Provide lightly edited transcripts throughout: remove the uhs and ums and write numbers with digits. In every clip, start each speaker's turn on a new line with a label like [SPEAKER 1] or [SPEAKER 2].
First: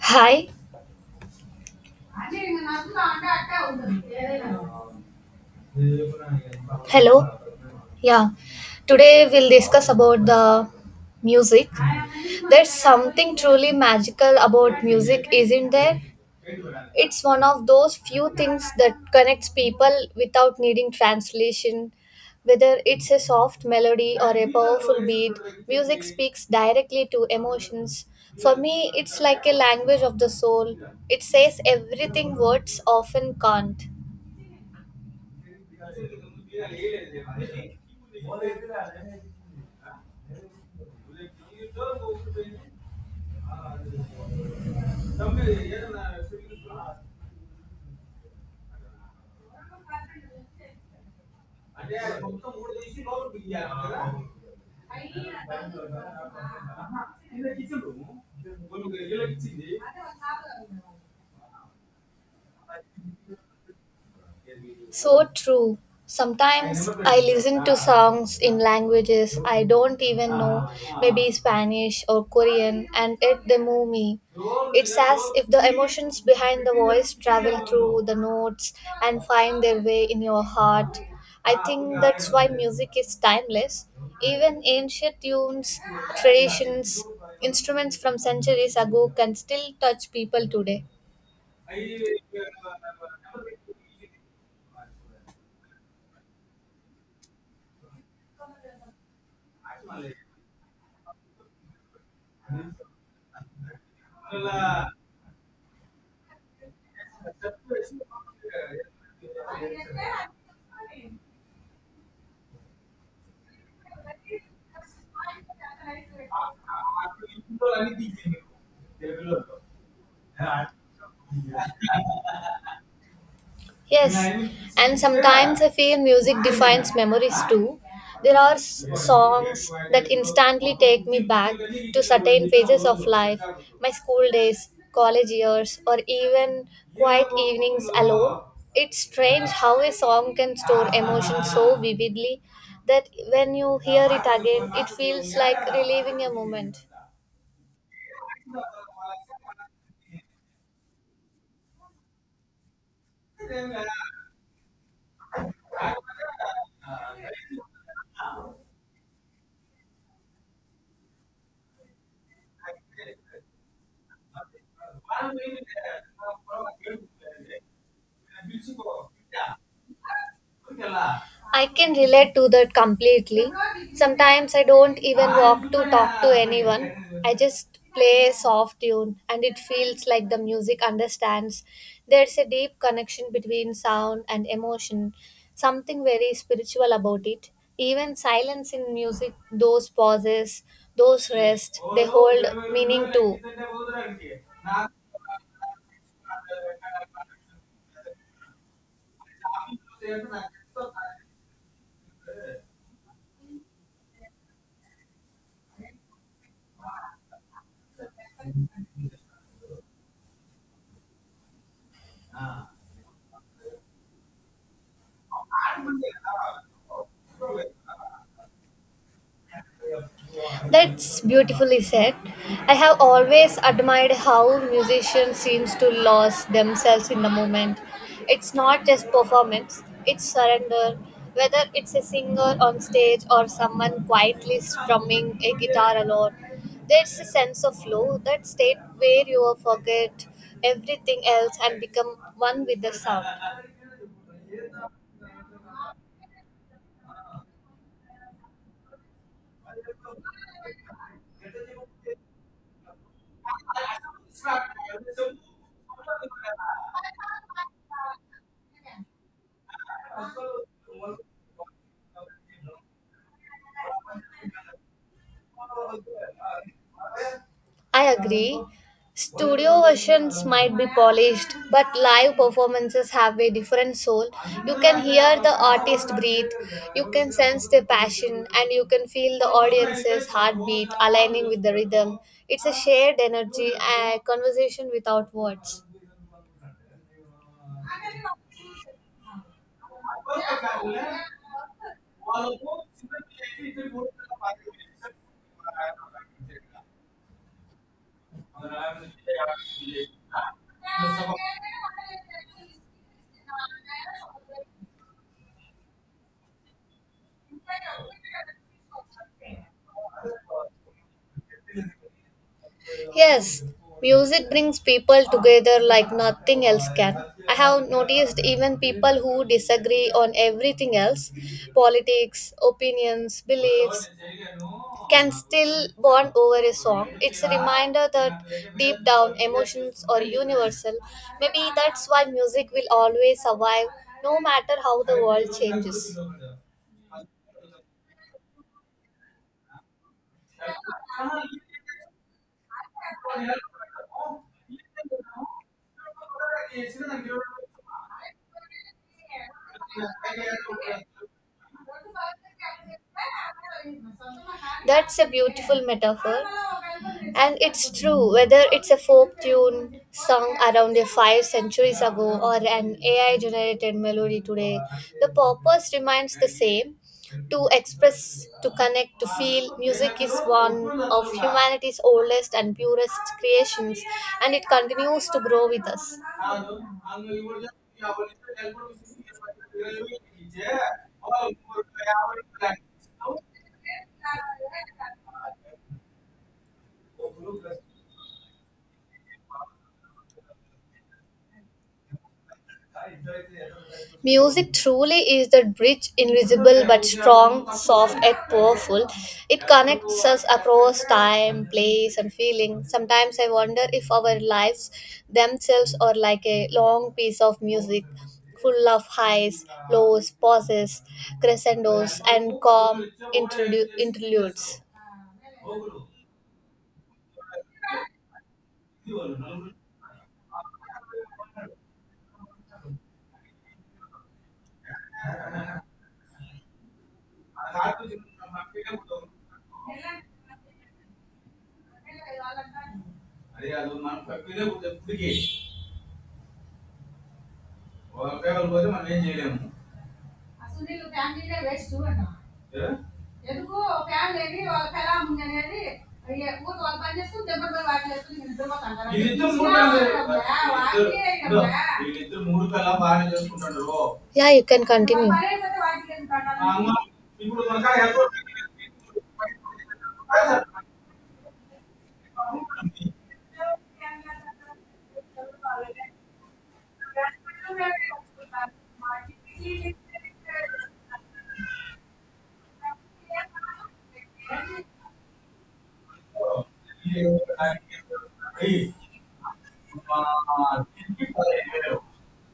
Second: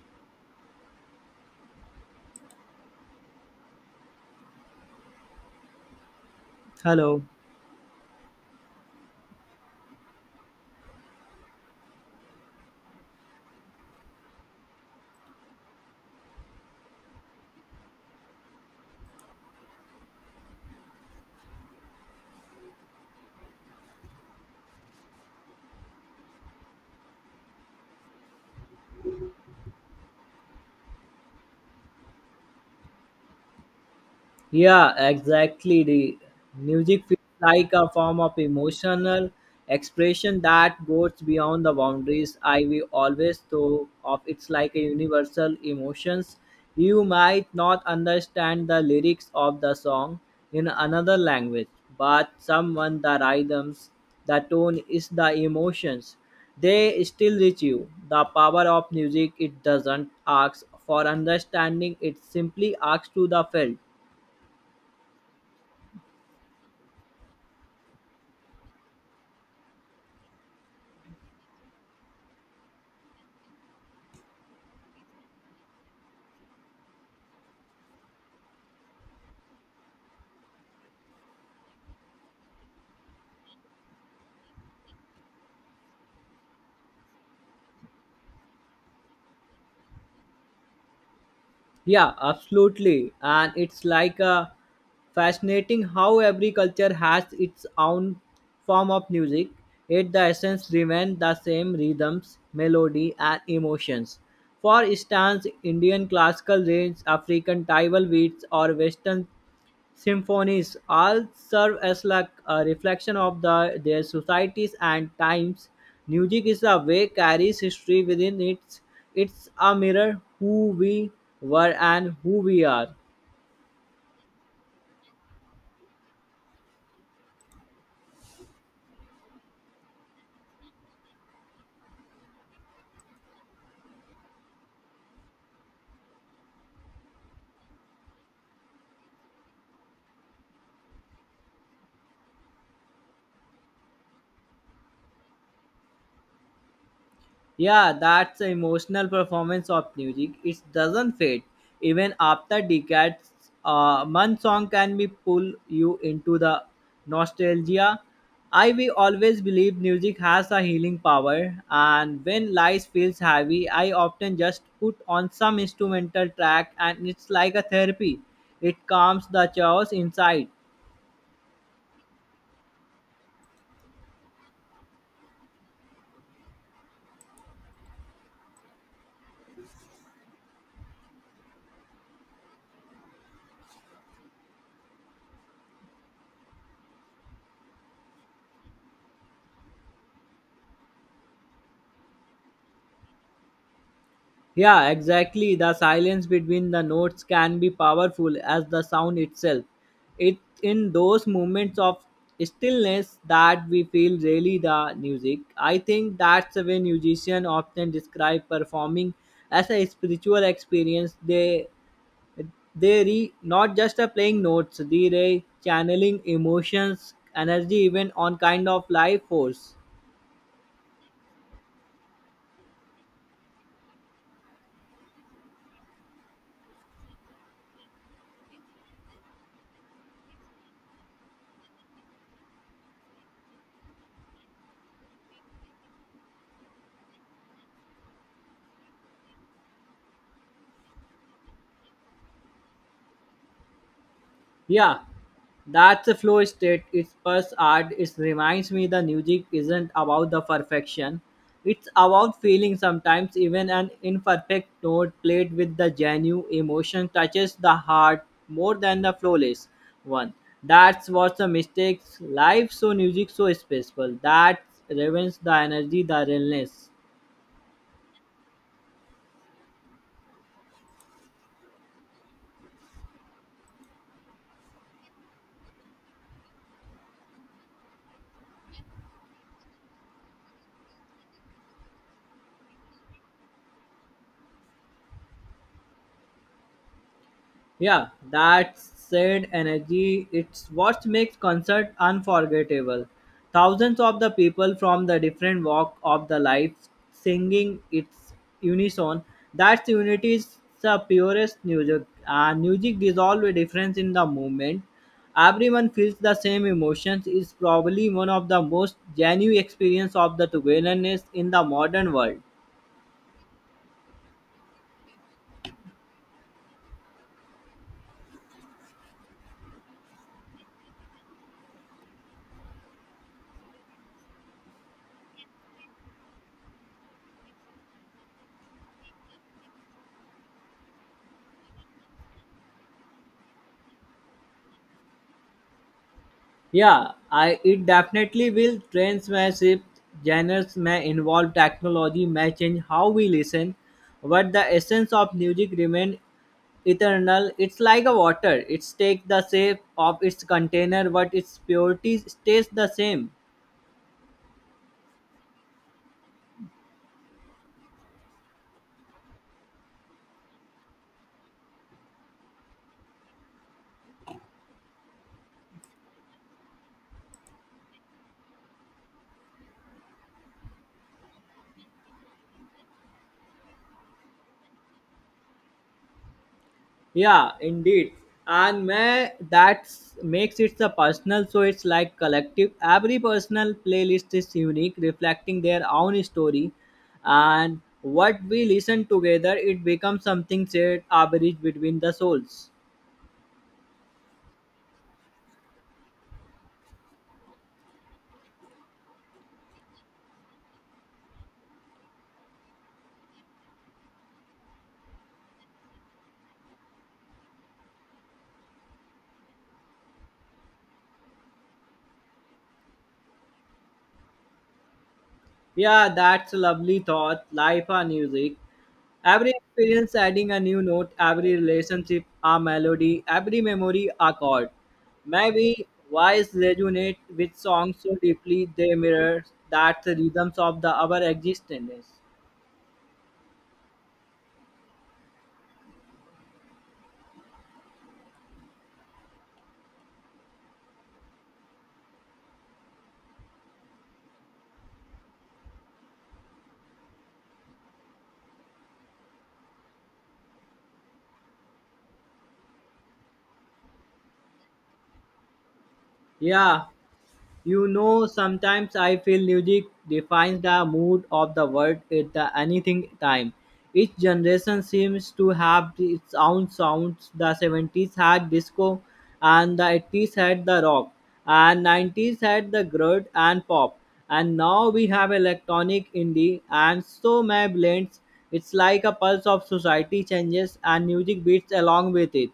[SPEAKER 1] Hi,
[SPEAKER 2] Hello.
[SPEAKER 1] hello. Yeah, today we'll discuss about the music. There's something truly magical about music, isn't there? It's one of those few things that connects people without needing translation. Whether it's a soft melody or a powerful beat, music speaks directly to emotions. For me, it's like a language of the soul. It says everything words often can't.
[SPEAKER 2] Yeah, exactly. The music feels like a form of emotional expression that goes beyond the boundaries I we always thought of. It's like a universal emotions. You might not understand the lyrics of the song in another language, but someone the rhythms, the tone is the emotions. They still reach you. The power of music it doesn't ask for understanding, it simply asks to the felt.
[SPEAKER 1] So true. Sometimes I listen to songs in languages I don't even know, maybe Spanish or Korean, and it they move me. It's as if the emotions behind the voice travel through the notes and find their way in your heart. I think that's why music is timeless. Even ancient tunes, traditions, instruments from centuries ago can still touch people today.
[SPEAKER 2] Yeah, absolutely. And it's like fascinating how every culture has its own form of music, yet the essence remains the same rhythms, melody, and emotions. For instance, Indian classical range, African tribal beats, or Western symphonies all serve as like a reflection of their societies and times. Music is a way carries history within it. It's a mirror who we were and who we are.
[SPEAKER 1] Yes, and sometimes I feel music defines memories too. There are songs that instantly take me back to certain phases of life, my school days, college years, or even quiet evenings alone. It's strange how a song can store emotions so vividly that when you hear it again, it feels like reliving a moment.
[SPEAKER 2] Yeah, that's the emotional performance of music. It doesn't fade. Even after decades, one song can be pull you into the nostalgia. I will always believe music has a healing power, and when life feels heavy, I often just put on some instrumental track, and it's like a therapy. It calms the chaos inside.
[SPEAKER 1] I can relate to that completely. Sometimes I don't even walk to talk to anyone. I just play a soft tune and it feels like the music understands. There's a deep connection between sound and emotion, something very spiritual about it. Even silence in music, those pauses, those rests, they hold meaning too.
[SPEAKER 2] Yeah, exactly. The silence between the notes can be powerful as the sound itself. It in those moments of stillness that we feel really the music. I think that's when musicians often describe performing as a spiritual experience. They re not just a playing notes, they re channeling emotions, energy, even on kind of life force.
[SPEAKER 1] That's beautifully said. I have always admired how musicians seems to lose themselves in the moment. It's not just performance, it's surrender. Whether it's a singer on stage or someone quietly strumming a guitar alone, there's a sense of flow, that state where you forget everything else and become one with the sound.
[SPEAKER 2] Yeah, that's a flow state. It's past art. It reminds me the music isn't about the perfection. It's about feeling sometimes even an imperfect note played with the genuine emotion touches the heart more than the flawless one. That's what's the mistakes. Life so music so special. That revens the energy, the realness.
[SPEAKER 1] I agree. Studio versions might be polished, but live performances have a different soul. You can hear the artist breathe, you can sense their passion, and you can feel the audience's heartbeat aligning with the rhythm. It's a shared energy, a conversation without words.
[SPEAKER 2] Yeah, that said energy, it's what makes concert unforgettable. Thousands of the people from the different walk of the life singing its unison. That's unity is the purest music. And music dissolves a difference in the movement. Everyone feels the same emotions is probably one of the most genuine experience of the togetherness in the modern world.
[SPEAKER 1] Yes, music brings people together like nothing else can. I have noticed even people who disagree on everything else, politics, opinions, beliefs, can still bond over a song. It's a reminder that deep down emotions are universal. Maybe that's why music will always survive no matter how the world changes.
[SPEAKER 2] Yeah, I it definitely will. Trends may shift, genres may involve, technology may change how we listen, but the essence of music remains eternal. It's like a water; it takes the shape of its container, but its purity stays the same.
[SPEAKER 1] That's a beautiful metaphor. And it's true, whether it's a folk tune sung around a five centuries ago or an AI generated melody today, the purpose remains the same, to express, to connect, to feel. Music is one of humanity's oldest and purest creations, and it continues to grow with us.
[SPEAKER 2] Yeah, indeed. And may that makes it the personal, so it's like collective. Every personal playlist is unique, reflecting their own story. And what we listen together, it becomes something shared, average between the souls.
[SPEAKER 1] Music truly is that bridge, invisible but strong, soft yet powerful. It connects us across time, place, and feeling. Sometimes I wonder if our lives themselves are like a long piece of music, full of highs, lows, pauses, crescendos, and calm interludes.
[SPEAKER 2] Yeah, that's a lovely thought. Life and music. Every experience adding a new note, every relationship a melody, every memory a chord. Maybe wise resonate with songs so deeply they mirror that the rhythms of the our existence.
[SPEAKER 1] Yeah, you can continue.
[SPEAKER 2] Yeah, you know, sometimes I feel music defines the mood of the world at the anything time. Each generation seems to have its own sounds. The 70s had disco, and the 80s had the rock, and 90s had the grunge and pop, and now we have electronic indie and so many blends. It's like a pulse of society changes, and music beats along with it.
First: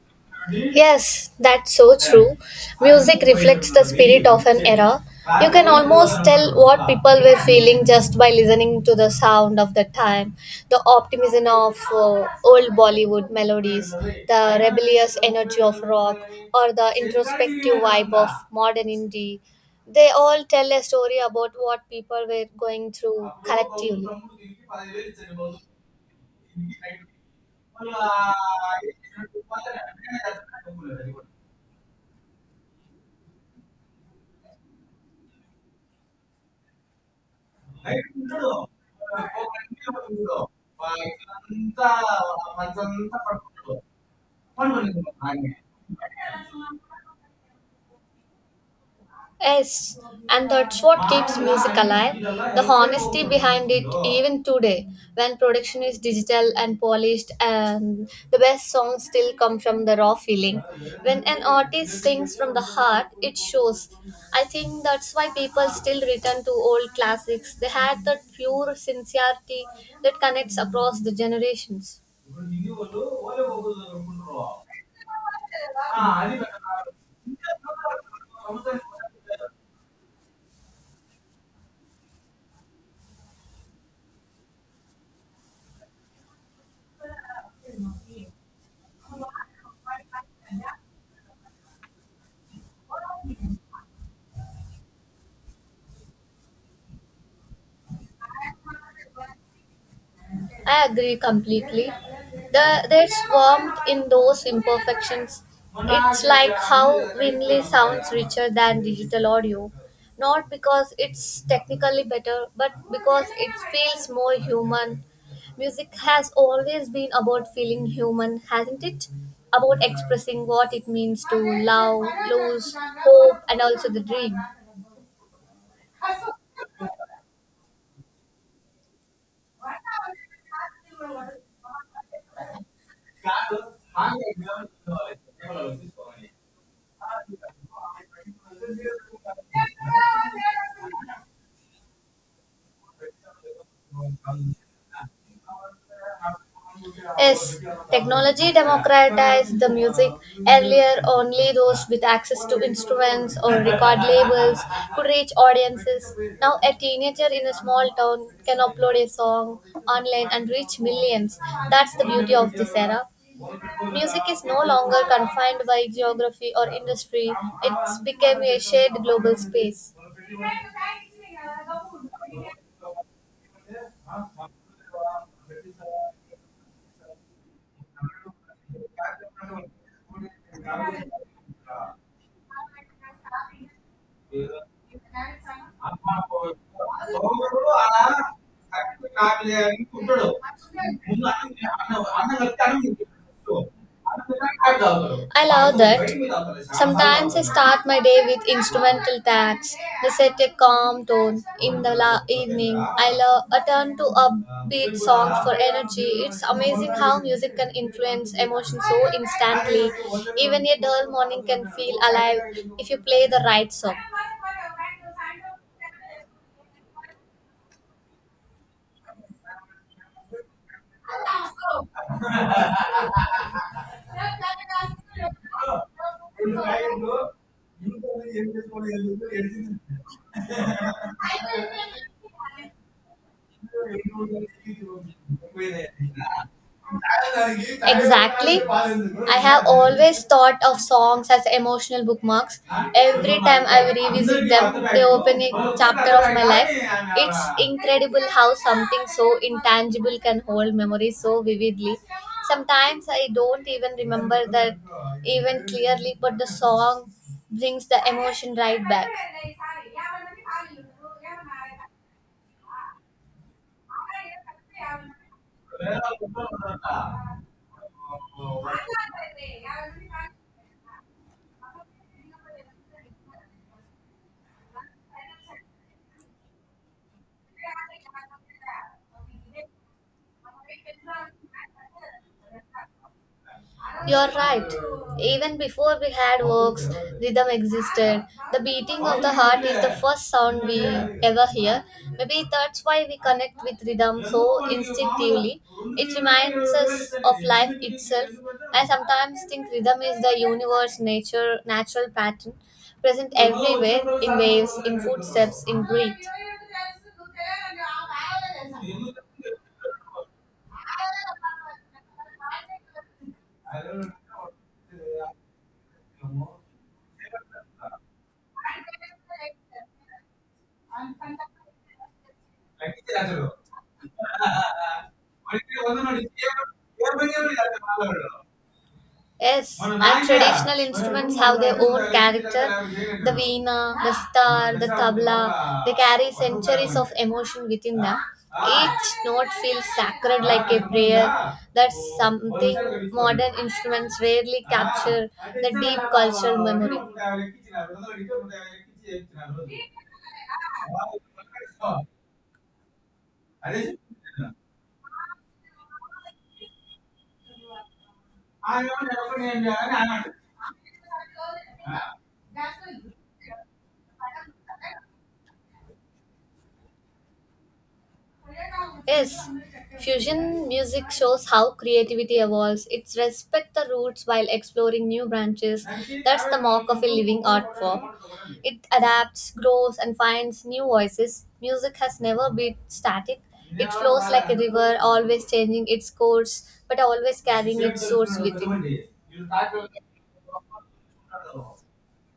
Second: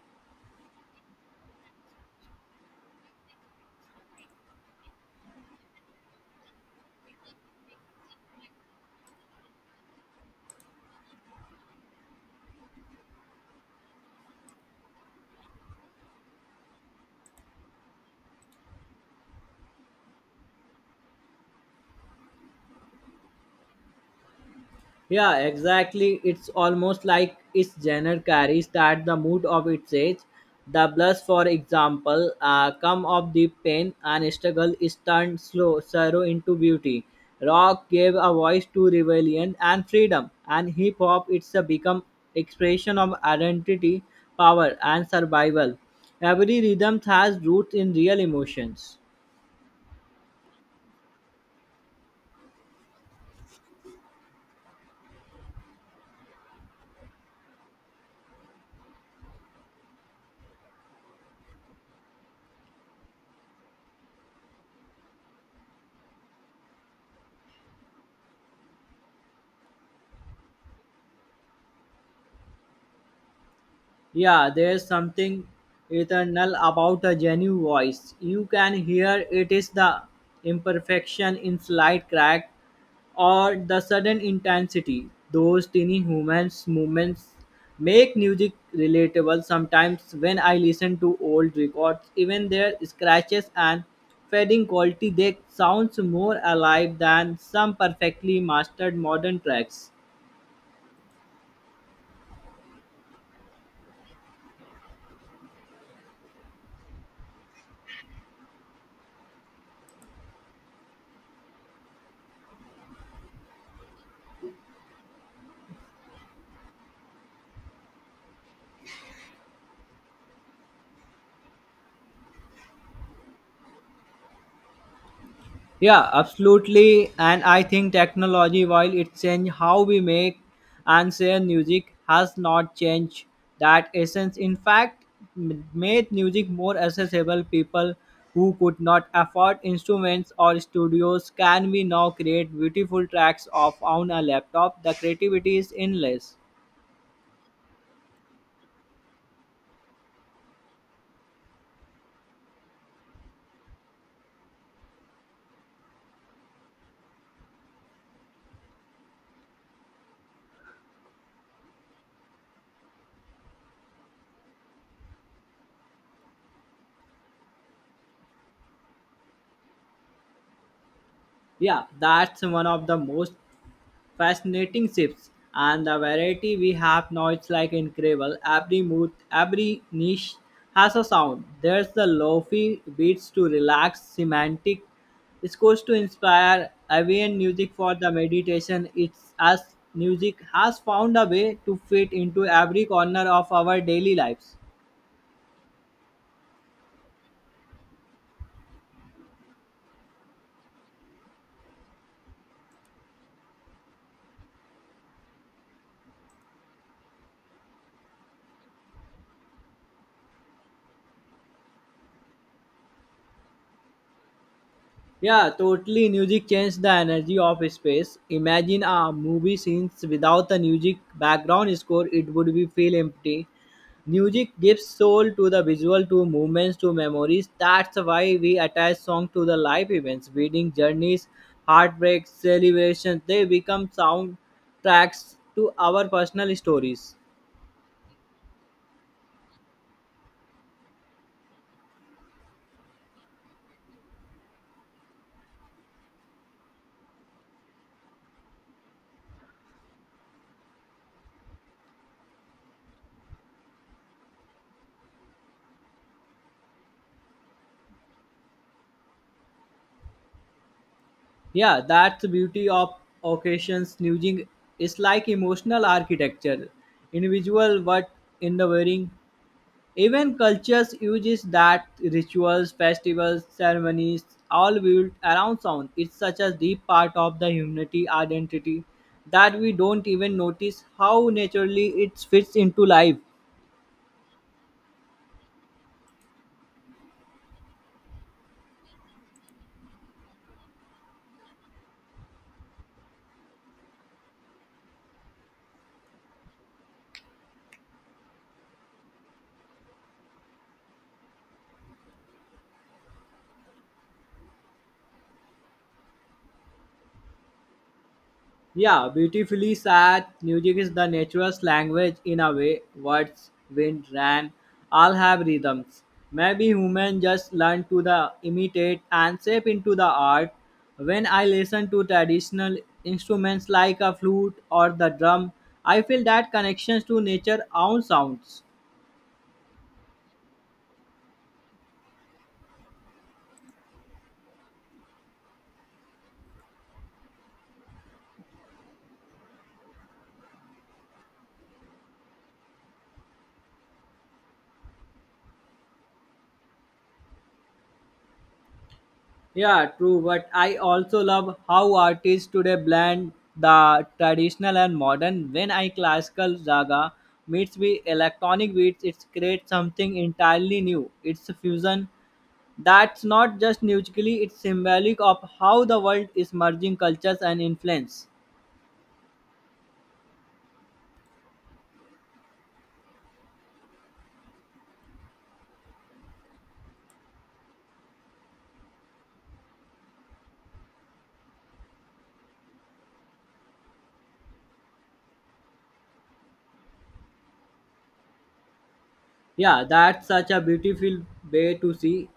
[SPEAKER 1] Yes, that's so true. Music reflects the spirit of an era. You can almost tell what people were feeling just by listening to the sound of the time. The optimism of old Bollywood melodies, the rebellious energy of rock, or the introspective vibe of modern indie. They all tell a story about what people were going through collectively.
[SPEAKER 2] Yeah, exactly. It's almost like its genre carries that the mood of its age. The blues, for example, come of deep pain and struggle is turned slow sorrow into beauty. Rock gave a voice to rebellion and freedom, and hip hop it's a become expression of identity, power, and survival. Every rhythm has roots in real emotions.
[SPEAKER 1] Yes, and that's what keeps music alive. The honesty behind it, even today, when production is digital and polished, and the best songs still come from the raw feeling. When an artist sings from the heart, it shows. I think that's why people still return to old classics. They had that pure sincerity that connects across the generations.
[SPEAKER 2] Yeah, there's something eternal about a genuine voice. You can hear it is the imperfection in slight crack or the sudden intensity. Those tiny humans movements make music relatable sometimes when I listen to old records, even their scratches and fading quality they sounds more alive than some perfectly mastered modern tracks.
[SPEAKER 1] I agree completely. There's warmth in those imperfections. It's like how Winley sounds richer than digital audio, not because it's technically better, but because it feels more human. Music has always been about feeling human, hasn't it? About expressing what it means to love, lose, hope, and also the dream.
[SPEAKER 2] Yeah, absolutely. And I think technology, while it changed how we make and share music, has not changed that essence. In fact, made music more accessible. People who could not afford instruments or studios can we now create beautiful tracks of on a laptop. The creativity is endless.
[SPEAKER 1] Yes, technology democratized the music. Earlier, only those with access to instruments or record labels could reach audiences. Now, a teenager in a small town can upload a song online and reach millions. That's the beauty of this era. Music is no longer confined by geography or industry, it's become a shared global space.
[SPEAKER 2] Yeah, that's one of the most fascinating shifts, and the variety we have now is like incredible. Every mood, every niche has a sound. There's the lofi beats to relax, semantic scores to inspire, ambient music for the meditation. It's as music has found a way to fit into every corner of our daily lives.
[SPEAKER 1] I love that. Sometimes I start my day with instrumental tracks. They set a calm tone. In the evening, I love a turn to upbeat songs for energy. It's amazing how music can influence emotion so instantly. Even a dull morning can feel alive if you play the right song.
[SPEAKER 2] Yeah, totally. Music changed the energy of space. Imagine a movie scenes without the music background score, it would be feel empty. Music gives soul to the visual, to movements, to memories. That's why we attach song to the life events, wedding journeys, heartbreaks, celebrations. They become soundtracks to our personal stories.
[SPEAKER 1] Exactly. I have always thought of songs as emotional bookmarks. Every time I revisit them, they open a chapter of my life. It's incredible how something so intangible can hold memories so vividly. Sometimes I don't even remember that even clearly, but the song brings the emotion right back.
[SPEAKER 2] Yeah, that's the beauty of occasions. Nudging is like emotional architecture, individual what in the wearing. Even cultures uses that rituals, festivals, ceremonies, all built around sound. It's such a deep part of the humanity identity that we don't even notice how naturally it fits into life.
[SPEAKER 1] You're right. Even before we had works, rhythm existed. The beating of the heart is the first sound we ever hear. Maybe that's why we connect with rhythm so instinctively. It reminds us of life itself. I sometimes think rhythm is the universe nature natural pattern present everywhere in waves, in footsteps, in breath.
[SPEAKER 2] Yeah, beautifully said. Music is the nature's language in a way. Words, wind, rain, all have rhythms. Maybe humans just learn to the imitate and shape into the art. When I listen to traditional instruments like a flute or the drum, I feel that connections to nature own sounds.
[SPEAKER 1] Yes, and traditional instruments have their own character. The veena, the sitar, the tabla, they carry centuries of emotion within them. Each note feels sacred like a prayer. That's something modern instruments rarely capture the deep cultural memory.
[SPEAKER 2] Yeah, true. But I also love how artists today blend the traditional and modern. When I classical zaga meets with electronic beats, it creates something entirely new. It's a fusion that's not just musically; it's symbolic of how the world is merging cultures and influence.
[SPEAKER 1] Yes, fusion music shows how creativity evolves. It's respect the roots while exploring new branches. That's the mark of a living art form. It adapts, grows, and finds new voices. Music has never been static. It flows like a river, always changing its course, but always carrying its source with
[SPEAKER 2] Yeah, that's such a beautiful way to see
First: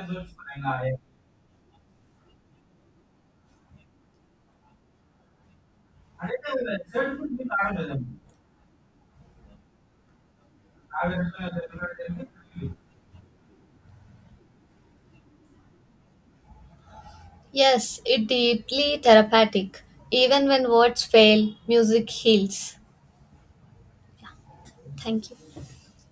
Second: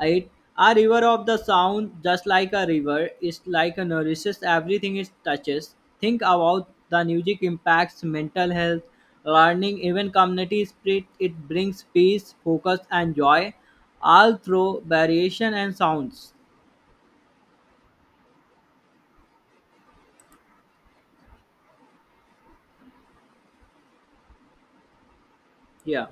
[SPEAKER 2] it. A
[SPEAKER 1] it.
[SPEAKER 2] river of the sound, just like a river, is like a nourishes everything it touches. Think about the music impacts mental health, learning, even community spirit. It brings peace, focus, and joy, all through variation and sounds.
[SPEAKER 1] Yes, it deeply therapeutic. Even when words fail, music heals. Thank you.
[SPEAKER 2] Yeah.